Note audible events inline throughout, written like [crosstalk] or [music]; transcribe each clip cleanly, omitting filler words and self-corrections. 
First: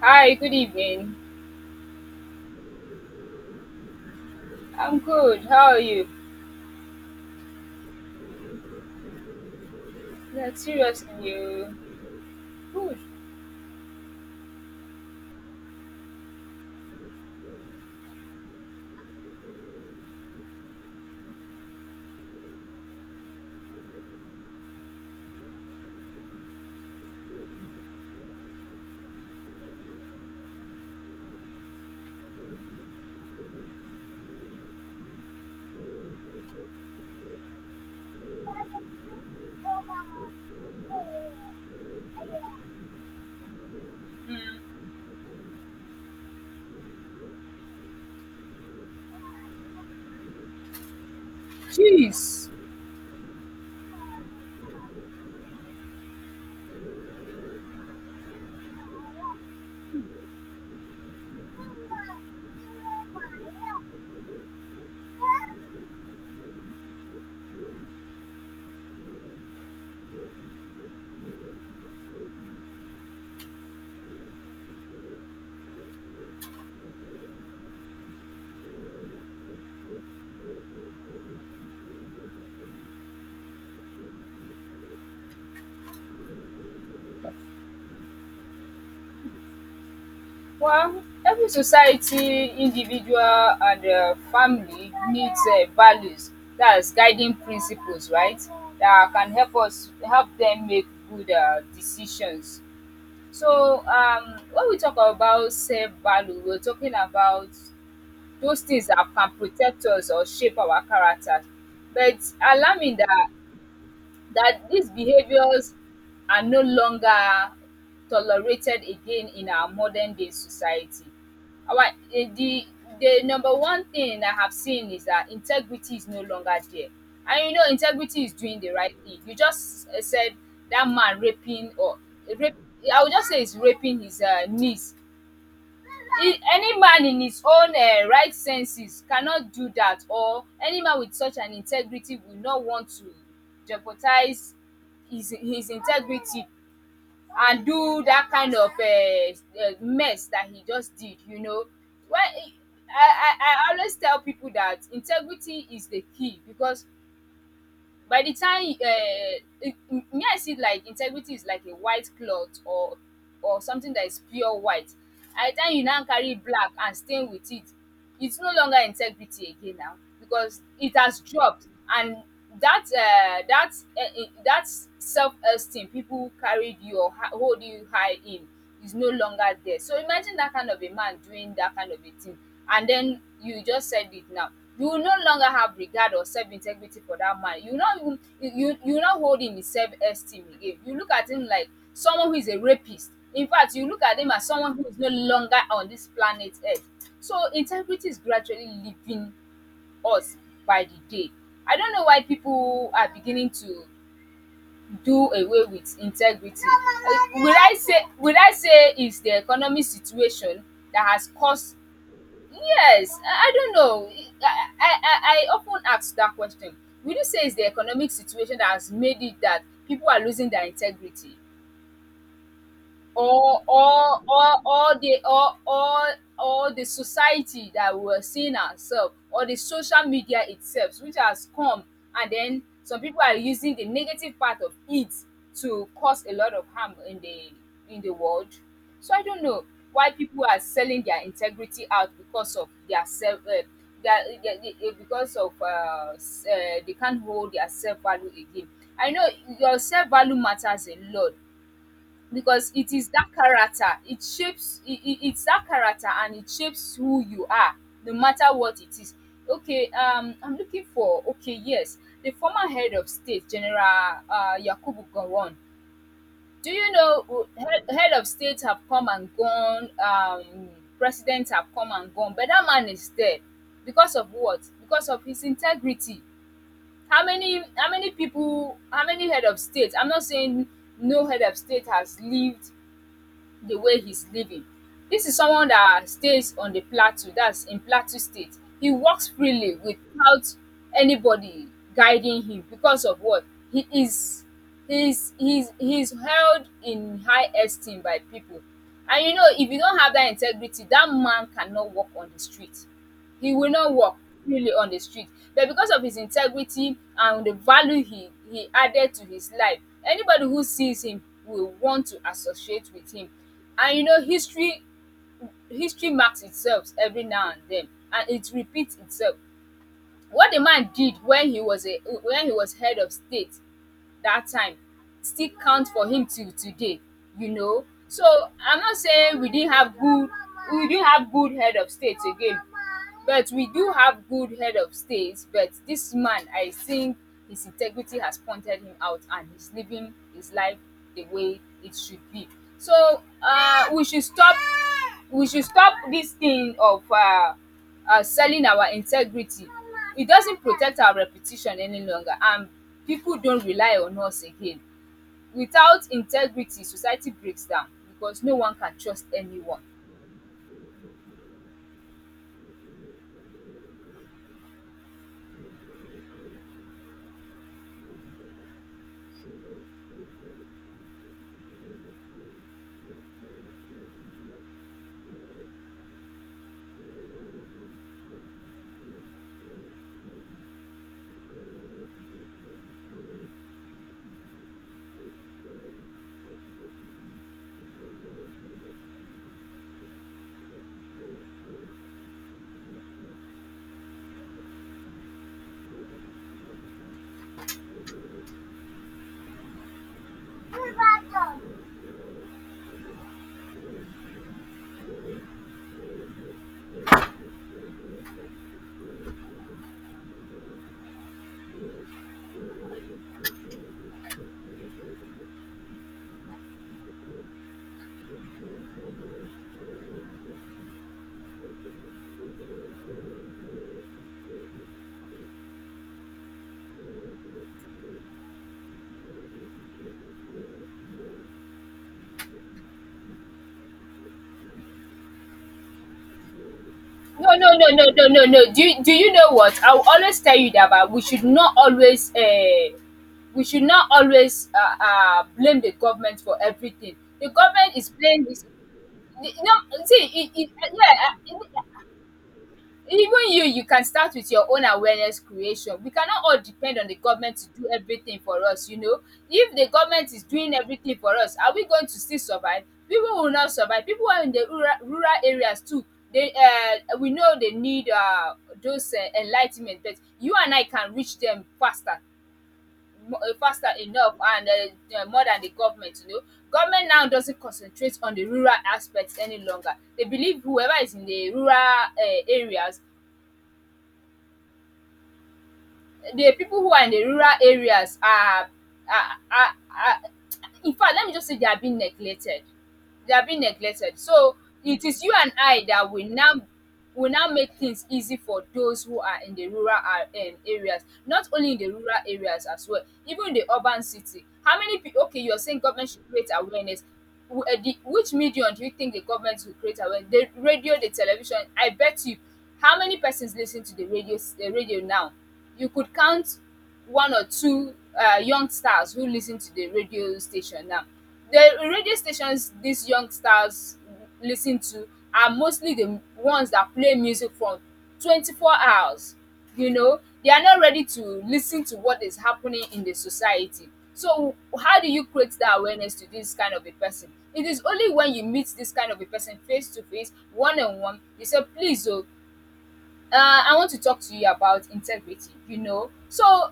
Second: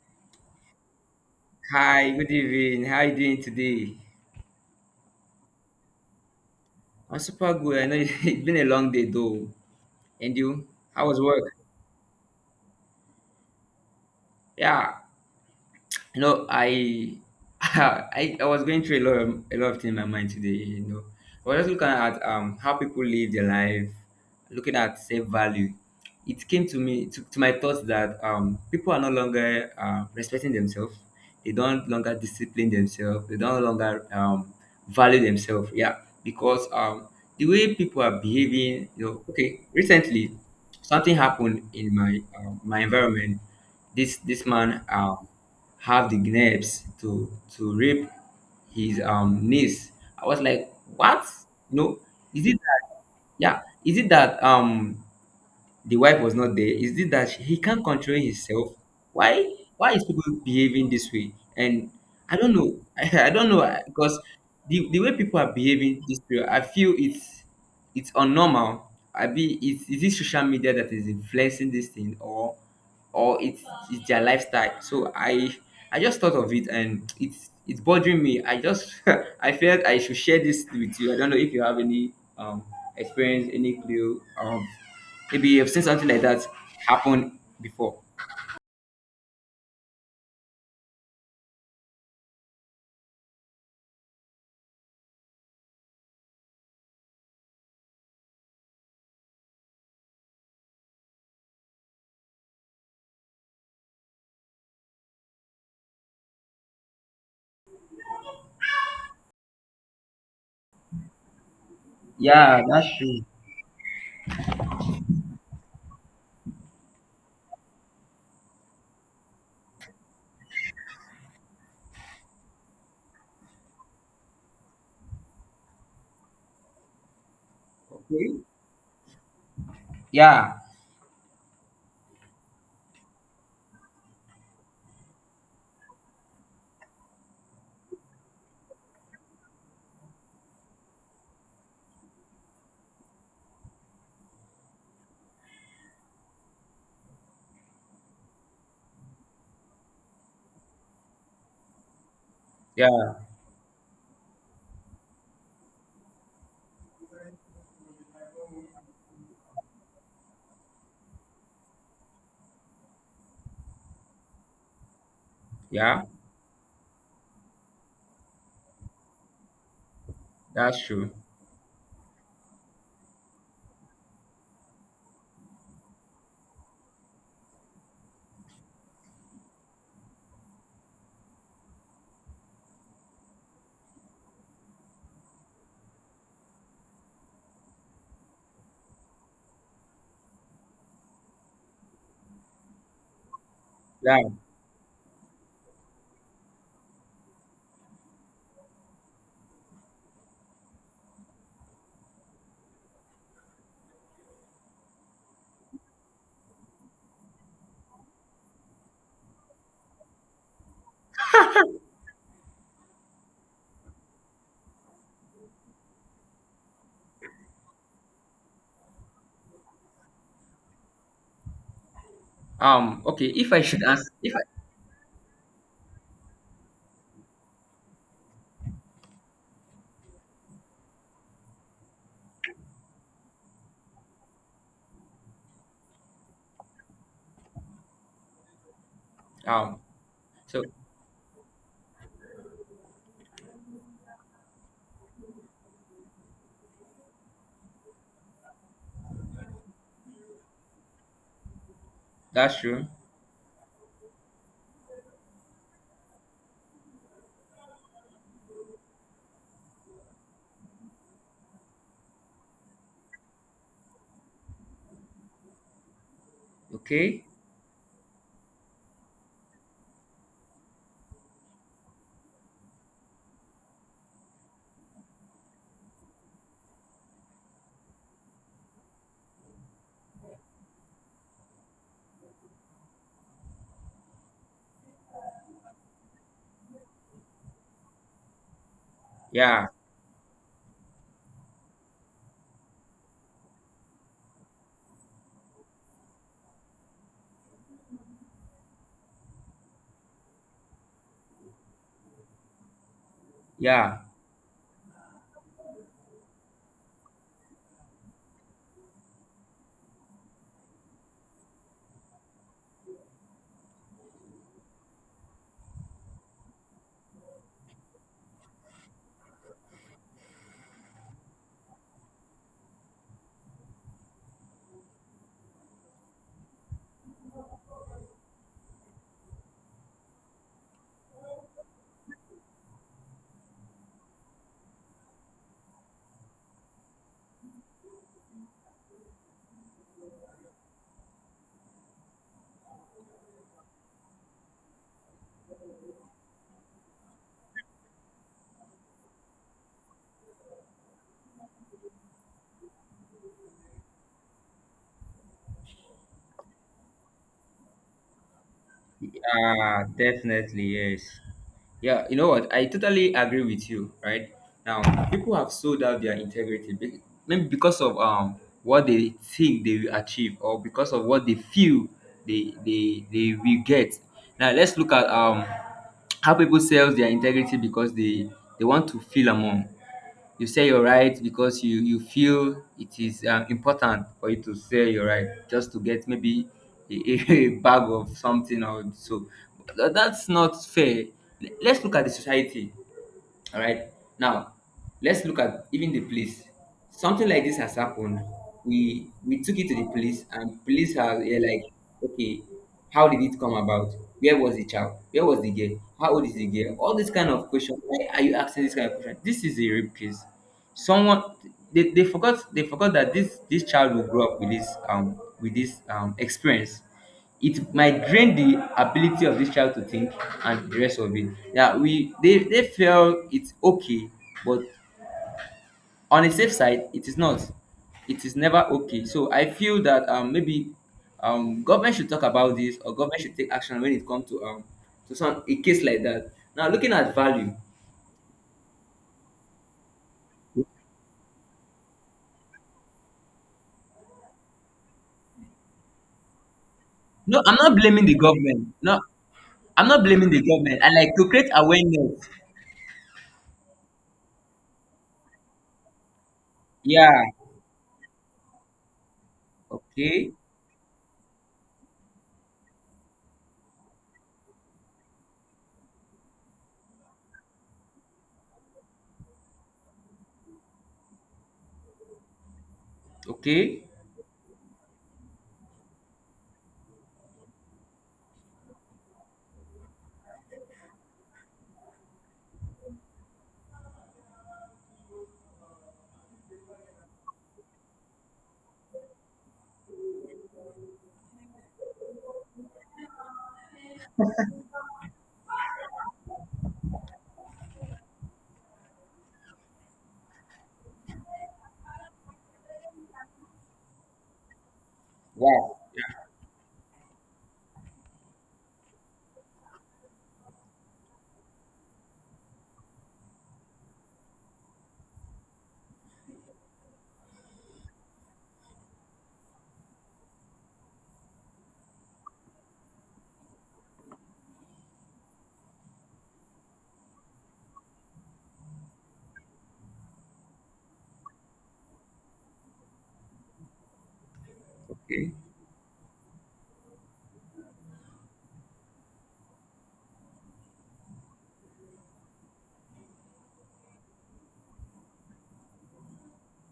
Hi, good evening. Hi, good evening. How are you doing today? I'm good. How are you? I'm super good. I know [laughs] it's been a long day though. And Yeah, you? How seriously, was work? you good? Yeah. I [laughs] I was going through a lot of things in my mind today. I was just looking at how people live their life, looking at self value. It came to me to my thoughts that people are no longer respecting themselves. They don't longer discipline themselves, they don't longer value themselves, yeah. Because the way people are behaving, you know. Okay, recently something happened in my my environment. This Mm. man have the nerves to rape his niece. I was like, what? You know, is Jeez. it that, yeah, is it that the wife was not there, is it that he can't control himself? Why is people behaving this way? And I don't know. [laughs] I don't know, because the way people are behaving this way, I feel it's unnormal. I be it's Is it social media that is influencing this thing, or or it's it's their lifestyle? So I just thought of it and it's bothering me. I just [laughs] I felt I should share this with you. I don't know if you have any experience, any clue, maybe you've seen something like that happen before. Well, every society, individual, and family needs values. That's guiding principles, right? That can help us help them make good decisions. So, when we talk about self value, we're talking about those things that can protect us or shape our character. But it's Yeah, that's alarming true. that these behaviors are no longer tolerated again in our modern day society. Our eh, the the number one thing I have seen is that integrity is no longer there. And you know integrity is Okay. doing the right thing. You just said Yeah. that man raping or rape, I would just say he's raping his niece. Any man in his own right senses cannot do that, or any man with such an integrity will not want to jeopardize his integrity and do that kind of mess that he just did, you know. When Yeah, I I I always tell people that integrity is the key, because by the time it, me I see like integrity is like a white cloth, or something that is pure white. By the time you yeah, now carry black and stain with it, it's no longer integrity again now because that's it true. has dropped. And that uh, that that self-esteem people carried you or hold you high in is no longer there. So imagine that kind of a man doing that kind of a thing, and then you just said it now. You will no longer have regard or self integrity for that man. You will not even you will not hold him in self esteem again. You look at him like someone who is a rapist. In fact, you look at Yeah. him as someone who is no longer on this planet Earth. So integrity is gradually leaving us by the day. I don't know why people are beginning to do away with integrity. Will I say it's the economic situation that has caused, yes, I don't know. I often ask that question. Will you say it's the economic situation that has made it that people are losing their integrity? Okay. If I or should ask, or if I or or the or or or the society that we're seeing ourselves, or the social media itself, which has come, and then some people are using the negative part of it to cause a lot of harm in the world. So I don't know um. why people are So selling their integrity out because of their self because of they can't hold their self value again. I know your self value matters a lot, that's because true. it is that character, it shapes it, it's that character and it shapes who you are, no matter what it is. Okay, I'm looking for, okay, yes, the former head of state, General Yakubu Gowon. Do you Okay. know head of state have come and gone, presidents have come and gone, but that man is dead, because of what? Because of his integrity. How many head of state, I'm not saying no head of state has lived the way he's living. This is someone that stays on the plateau, that's in Plateau State. He walks Yeah. freely without anybody guiding him because of what he is. He's held in high esteem by people. And you know, if you don't have that integrity, that man cannot walk on the street. He will not Yeah. walk freely on the street. But because of his integrity and the value he added to his life, anybody who sees him will want to associate with him. And you know, history marks itself every now and then, and it repeats itself. What the man did when he was head of state that time still count for him till today, you know. So I'm not saying we didn't have good head of state again, but we do have good head of state. But this man, I think his integrity has pointed him out, and he's living his life the way it should be. So we should stop this thing of selling our integrity. It doesn't protect our reputation any longer, and people don't rely on us again. Without integrity, society breaks down because no one can trust anyone. Yeah, definitely. Yes. Yeah, you know what? I totally agree with you, right? Now, people have sold out their integrity maybe because of what they think they will achieve, or because of what they feel they they will get. Now, let's look at how people sell their integrity because they want to feel among. You say you're right because you feel it is important for you to say you're right just to get maybe a, [laughs] a bag of something or so. But that's not fair. Let's look at the society. All right. Now, let's look at even the police. Something like this has happened. We took it to the police, and police are, they're like, okay, how did it come about? Where was the child? Where was the girl? How old is the girl? All this kind of question. Why are you asking this kind of question? This is a rape case. Someone, they forgot, they forgot that this child will grow up with this experience. It might drain the ability of this child to think, and the rest of it. Yeah, we, they feel it's okay, but on a safe side it is not. It is never okay. So I feel that, maybe government should talk about this, or government should take action when it comes to some a case like that. Now looking at value. No, no, no, no, no, no, no. Do you know what? I will always tell you that, but we should not always blame the government for everything. No, The I'm not government blaming is the playing government, this. no. No, I'm not see, blaming the government. I like to create yeah, awareness. even you, you can start with your own awareness creation. We cannot all depend on the Yeah. government to do everything for us, you know. If the Okay. government is doing everything for us, are we going to still survive? People will not survive. People are in the rural areas too. They we know they need those enligh, but you and I can reach them faster, mo Okay. faster enough, and more than the government, you know. Government now doesn't concentrate on the rural aspects any longer. They believe whoever is in the rural areas, the people who are in the rural areas are are are are in fact, let me just say they are being neglected, they are being neglected. So it is you and I that will now make things easy for those who are in the rural areas. Not only in the rural areas as well, even in the urban city. How many people? Okay, you are Wow. saying government should Yeah. create awareness. Which medium do you think the government will create awareness? The radio, the television. I bet you, how many persons listen to the radio now? You could count one or two young stars who listen to the radio station now. The radio stations these young stars listen to are mostly the ones that play music for 24 hours. You know, they are not ready to listen to what is happening in the society. So, how do you Okay. create that awareness to this kind of a person? It is only when you meet this kind of a person face to face, one on one, you say, please, oh, I want to talk to you about integrity, you know. So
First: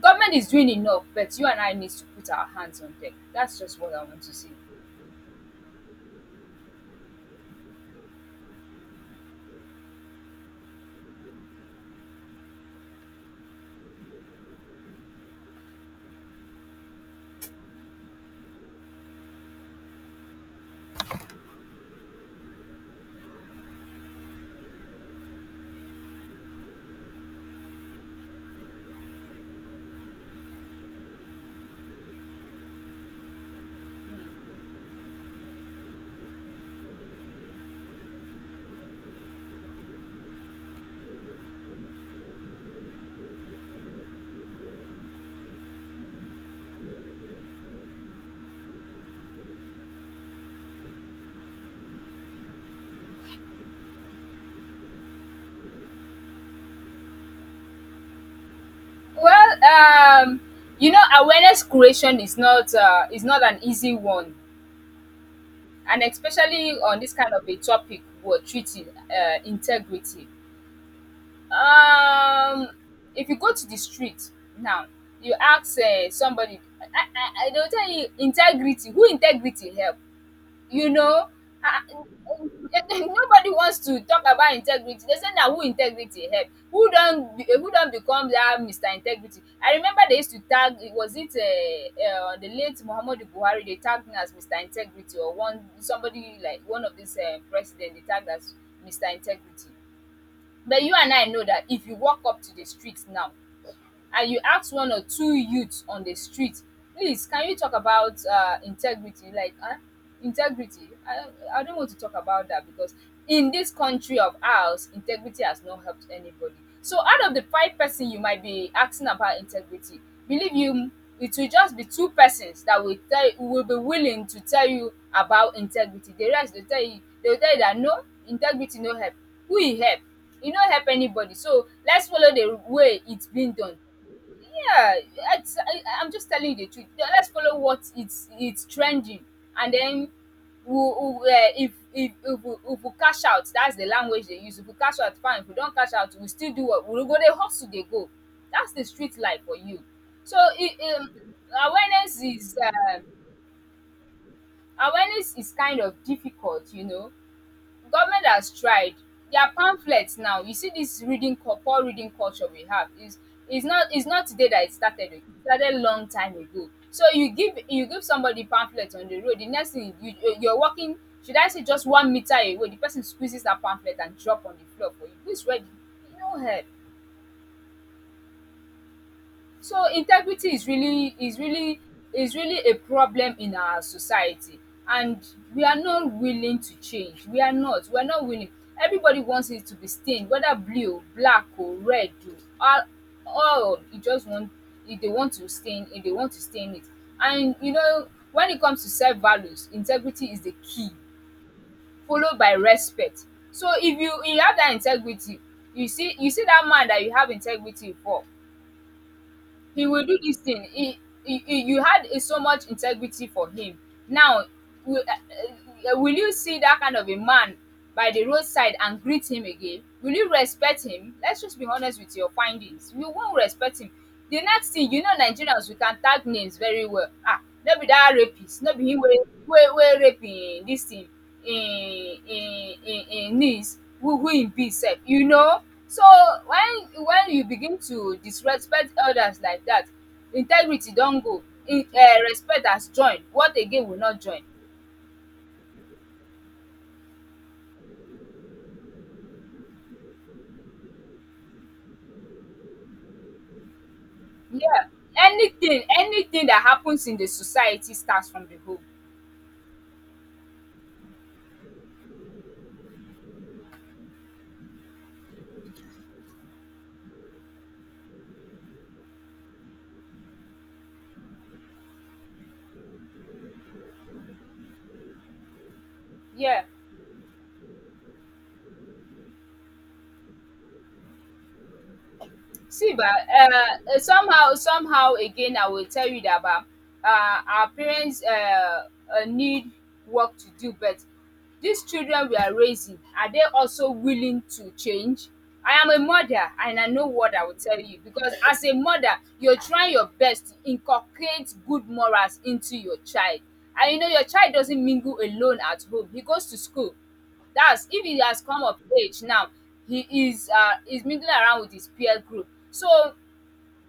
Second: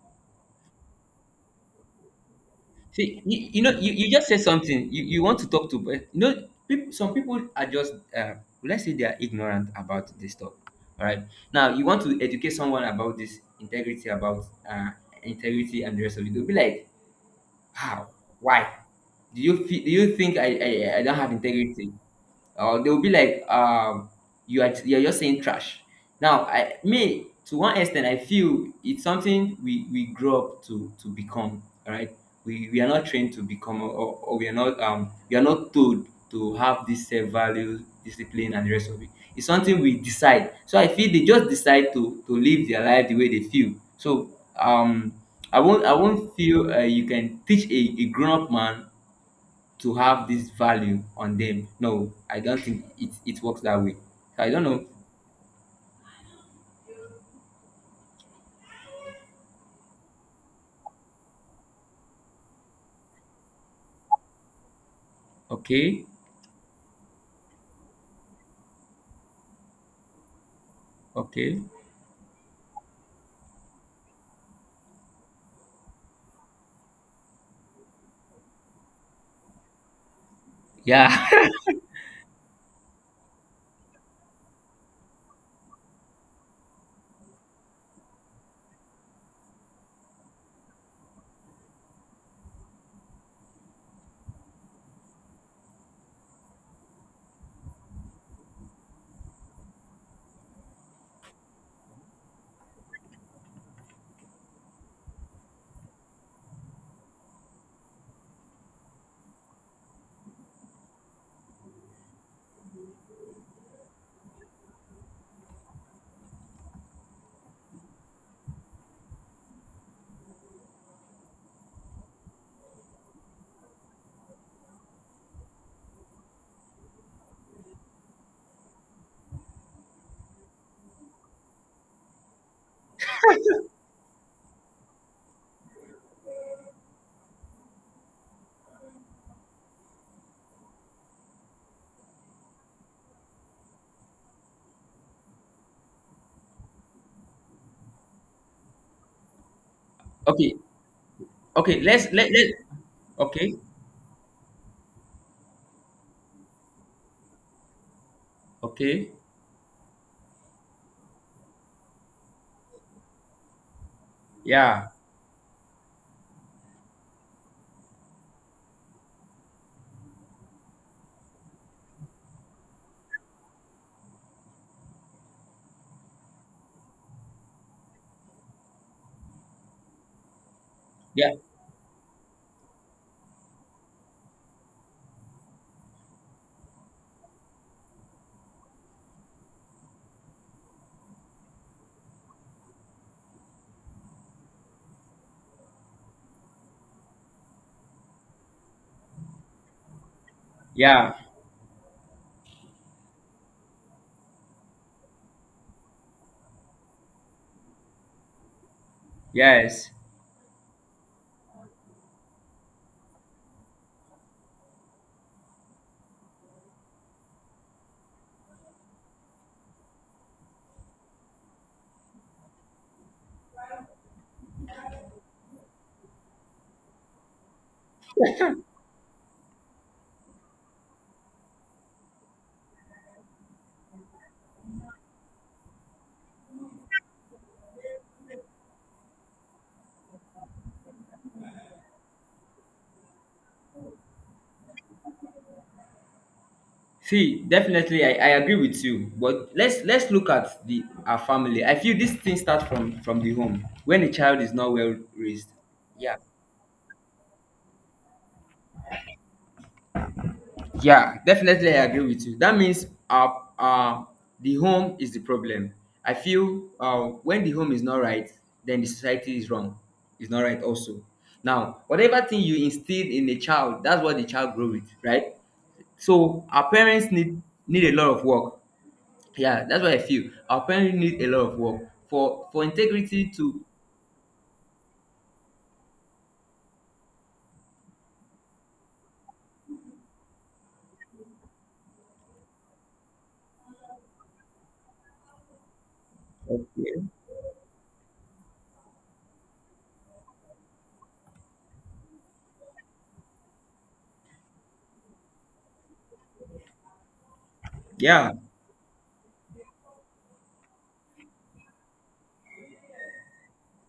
government is doing enough, but you and I need to put our hands on them. See, you, That's you know, just what I you want just to said say. something. You want to talk to, but you know, people, some people are just, let's say they are ignorant about this stuff. All right. Now, you want to educate someone about this integrity, about integrity and the rest of it. They'll be like, how? Why? Do you feel, do you think I don't have integrity? Or they'll be like, you are, you're just saying trash. Now I me to one extent I feel it's something we grow up to become. All right, we are not trained to become, or we are not told to have this self value, discipline, and the rest of it. It's something we decide. So I feel they just decide to live their life the way they feel. So um I won't feel you can teach a grown-up man to have this value on them. No, I don't think it works that way. So I don't know. Well, you know, awareness creation is not an easy one, and Okay, especially on this kind of a topic we're treating, integrity. okay, Um, if you go to the street now, you ask somebody, I, they'll tell you integrity. Who integrity help? You know, yeah, ah, [laughs] nobody wants to talk about integrity. They say na who integrity help, who don become that Mr. Integrity. I remember they used to tag, was it the late Muhammadu Buhari, they tagged him as Mr. Integrity, or one somebody, like one of these president they tagged as Mr. Integrity. But you and I know that if you walk up to the streets now and you ask one or two youths on the street, please, can you talk about integrity? Like, huh? Integrity? I don't want to talk about that, because in this country of ours, integrity has not helped anybody. So, out of the five person you might be asking about integrity, believe you, it will just be two persons that will be willing to tell you about integrity. The rest they will tell you that no integrity no help. Who e help? E no help anybody. So let's follow the way it's been done, yeah, I'm just telling you the truth. Yeah, let's follow what it's trending, and then we'll, we if we cash out, that's the language they use. If we cash out, fine. If we don't cash out, we still do what we go dey hustle they go. That's the street life for you. [laughs] so okay, it, um, okay. Let's awareness let let. is um Okay, awareness is kind of difficult, you know. Government has tried okay, their pamphlets. Now you see, this poor reading culture we have is is not today that it yeah, started. It started long time ago. So you give somebody pamphlet on the road, the next thing you're walking, should I say, just 1 meter away, the person squeezes that pamphlet and drop on the floor for you. Who is ready? No help. So integrity is really yeah, is really is really a problem in our society, and we are not willing to change. We are not. We are not willing. Everybody wants it to be stained, whether blue, black or red. Oh, all all you just want, if they want to stain, if they want to stain it. And you know, when it comes to self values, integrity is the key, yeah, followed by respect. So if you have that integrity, you see, you see that man that you have integrity for, he yes. will do this thing, he, you had a, so much integrity for him. Now will you see that kind of a man by the roadside and greet him again? Will you respect him? Let's just be honest with your findings, you won't respect him. The next thing you know, Nigerians, we can tag names very well. Ah, no be that rapist, no be him wey wey rape this thing in needs who im be sef, you know. So when you begin to disrespect elders like dat, integrity don go in, um, respect has join, what again will not join. See, definitely, I agree with you. But let's look at the our family. I feel this thing starts from the home when a child is not Yeah, well raised. anything Yeah. anything that happens in the society starts from the home. Yeah, definitely I agree with you. That means, uh, the home is the problem. I feel, when the home is not right, then the society is wrong. It's not right also. Now, whatever thing you instill in a child, that's what the child grow with, right? So Yeah. our parents need a lot of work. Yeah, that's what I feel. Our parents need a lot of work for See ba, integrity to. Somehow again I will tell you that ba, um, our parents need work to do, but these children we are raising, are they also willing to change? I am a mother and I Okay. know what I will tell you, because as a mother, you're trying your best to inculcate good morals into your child. And you know, your child doesn't mingle alone at home, he goes to school. That's if he Yeah, has come of age. Now he is is mingling around with his peer group, so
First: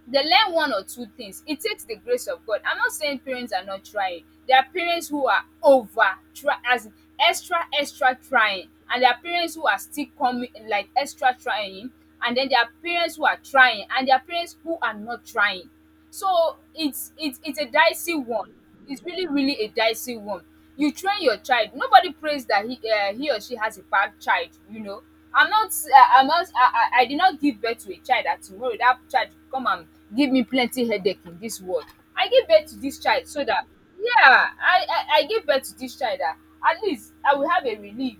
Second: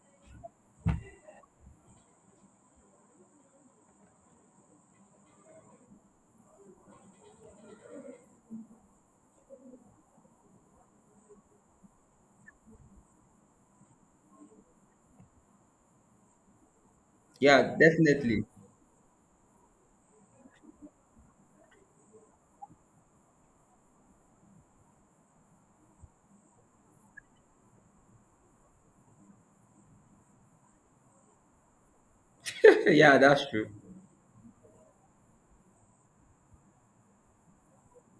they learn one or two things. It takes the grace of God. I'm not saying parents are not trying. There are parents who are over try, as in extra trying, and there are parents who are still coming like extra trying. And then there are parents who are trying, and there are parents who are not trying. So it's it's a yeah, dicey definitely. one. It's really really a dicey one. You train your child. Nobody prays that he or she has a bad child. You know, I'm not. I'm not. I did not give birth to a child that tomorrow that child come and give me plenty headache in this world. I give birth to [laughs] this Yeah, child so that's that, true. yeah, I give birth to this child that at least I will have a relief.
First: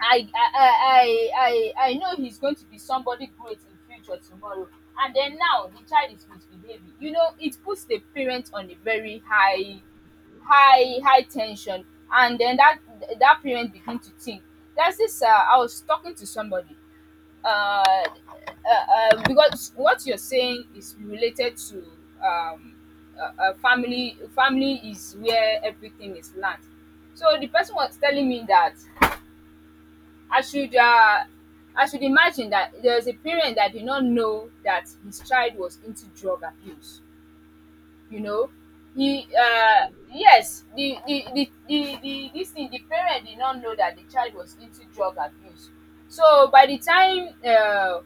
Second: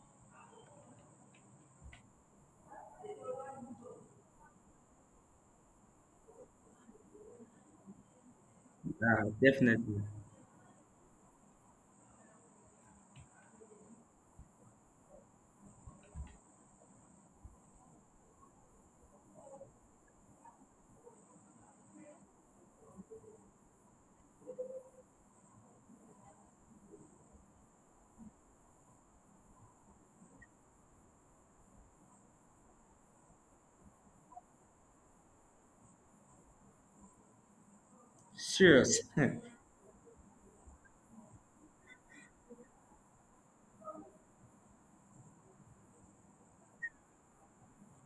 I I know he's going to be somebody great in future tomorrow. And then now the child is misbehaving. You know, it puts the parent on a very Yeah, high definitely. high high tension. And then that, that parent begin to think. There's this I was talking to somebody, because what you're saying is related to, um, family is where everything is learned. So the person was telling me that I should uh, I should imagine that there's a parent that did not know that his child was into drug abuse, you know. Serious. He yes, the this thing, the parent did not know that the child was into drug abuse. So by the time,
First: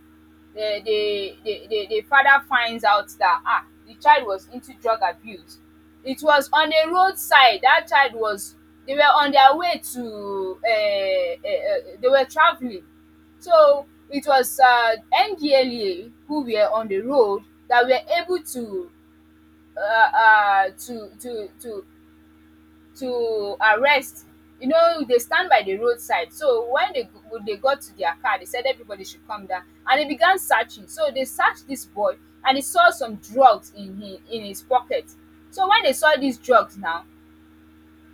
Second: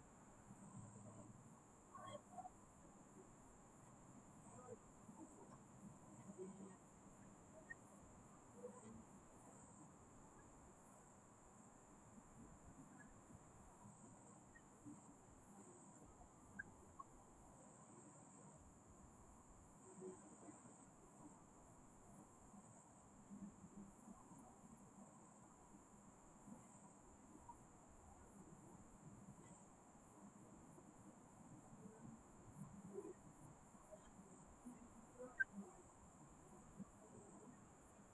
the, the father finds out that ah, the child was into drug abuse, it was on a roadside that child was, they were on their way to, they were traveling. So it was, NDLA who were on the road that were able to, uh, uh, to to to to arrest. You know, they stand by the roadside. So when they when they got to their car, they said everybody should come down. And they began searching. So they searched this boy and they saw some drugs in his pocket. So when they saw these drugs now,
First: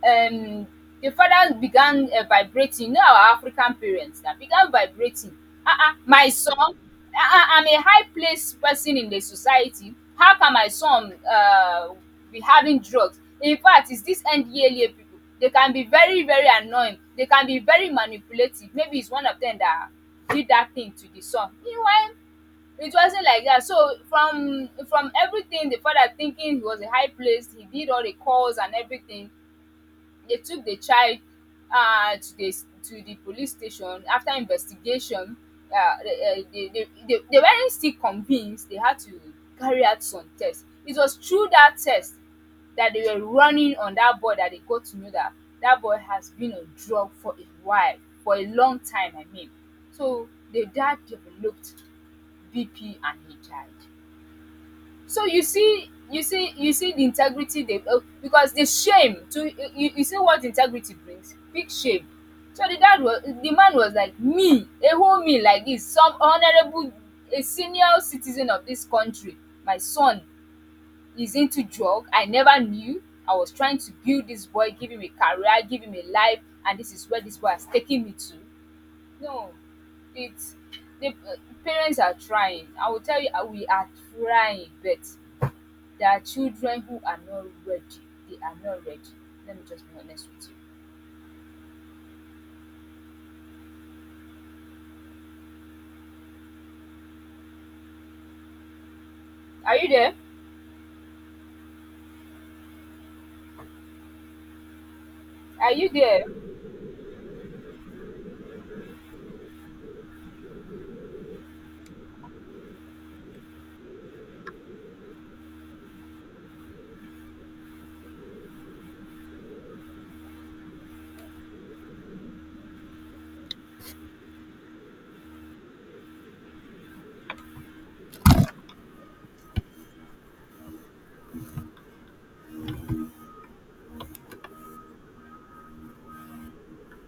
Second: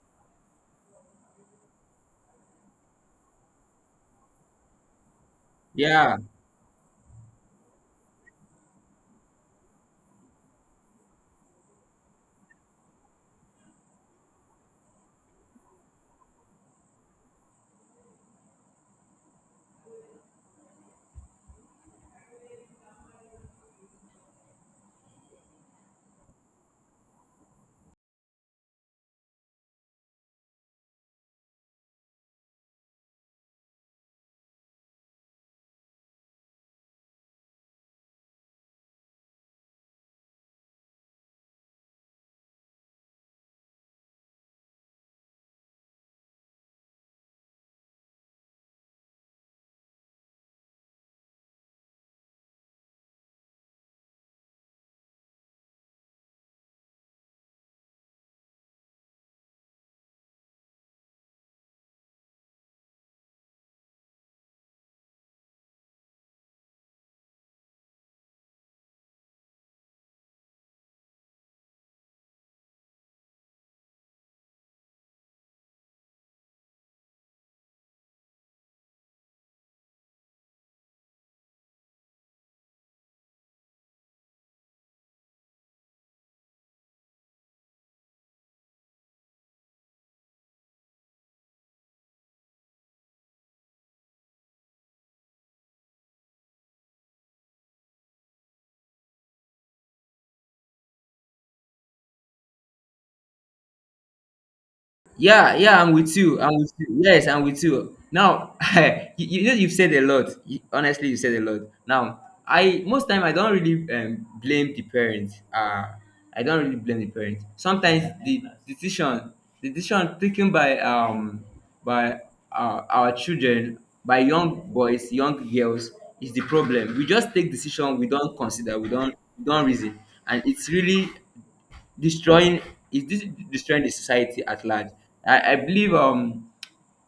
um, the fathers began, vibrating. You know our African parents, that began vibrating. [laughs] Ah, uh, Yeah. my son, I'm a high placed person in the society. How can my son be having drugs? In fact, it's these NDLA people. They can be very, very annoying. They can be very manipulative. Maybe it's one of them that did that thing to the son. Meanwhile, it wasn't like that. So from everything, the father thinking he was a high placed, he did all the calls and everything. They took the child, to the, to the police station after investigation. They weren't still convinced. They had to carry out some tests. It was through that test that they were running on that boy that they got to know that that boy has been on drug for a while, for a long time, I mean. So the dad developed BP and he died. So you see the integrity they because the shame to you, you see what integrity brings, big shame. So the dad was, the man was like, me, a whole me like this, some honourable, a senior citizen of this country, my son is into drug, I never knew. I was trying to build this boy, give him a career, give him a life, and this is where this boy has taken me to. No, it's, the parents are trying, I will tell you, we are trying, but there are children who are not ready. They are not ready. Let me just be honest with you. Are you there? Yeah, Are yeah, you I'm with there? you. I'm with you. Yes, I'm with you. Now, [laughs] you know, you've said a lot. You, honestly, you said a lot. Now, I most time I don't really blame the parents. I don't really blame the parents. Sometimes the decision taken by our children, by young boys, young girls, is the problem. We just take decision, we don't consider, we don't reason, and it's really destroying, is this destroying the society at large. I believe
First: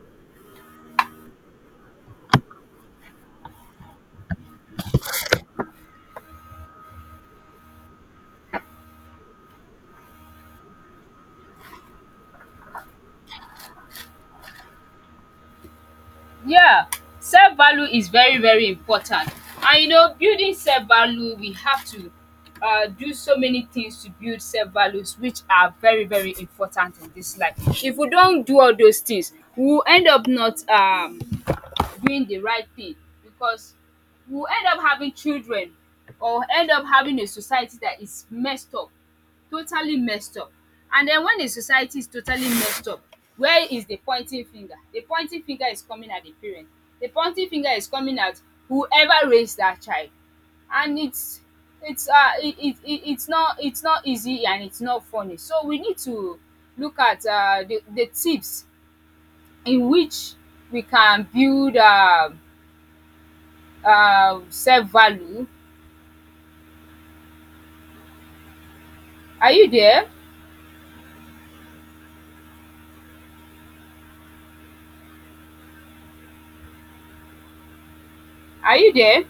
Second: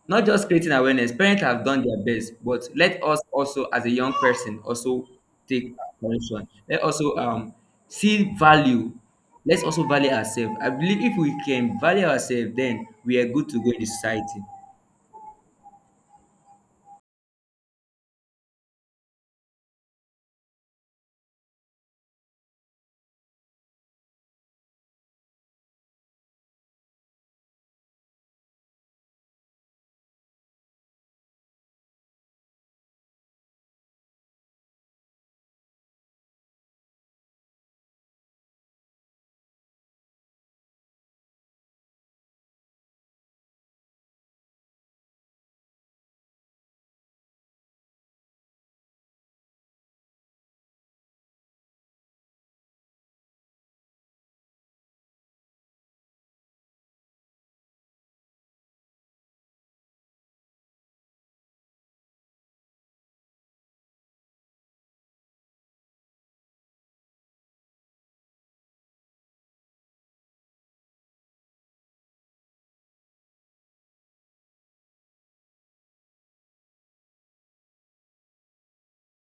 not just creating awareness, parents have done their best, but let us also as a young person also take correction. Let also see value, let's also value ourselves. I believe if we can value ourselves then we are good to go in the society. Yeah, self value is very, very important. And you know, building self value, we have to, do so many things to build self values, which are very, very important in this life. If we don't do all those things, we will end up not, doing the right thing, because we'll end up having children or end up having a society that is messed up, totally messed up. And then when the society is totally messed up, where is the pointing finger? The pointing finger is coming at the parent. The pointing finger is coming at whoever raised that child. And it's, it it's not, it's not easy, and it's not funny. So we need to look at, the tips in which we can build, um, self-value. Are you there? Are you there?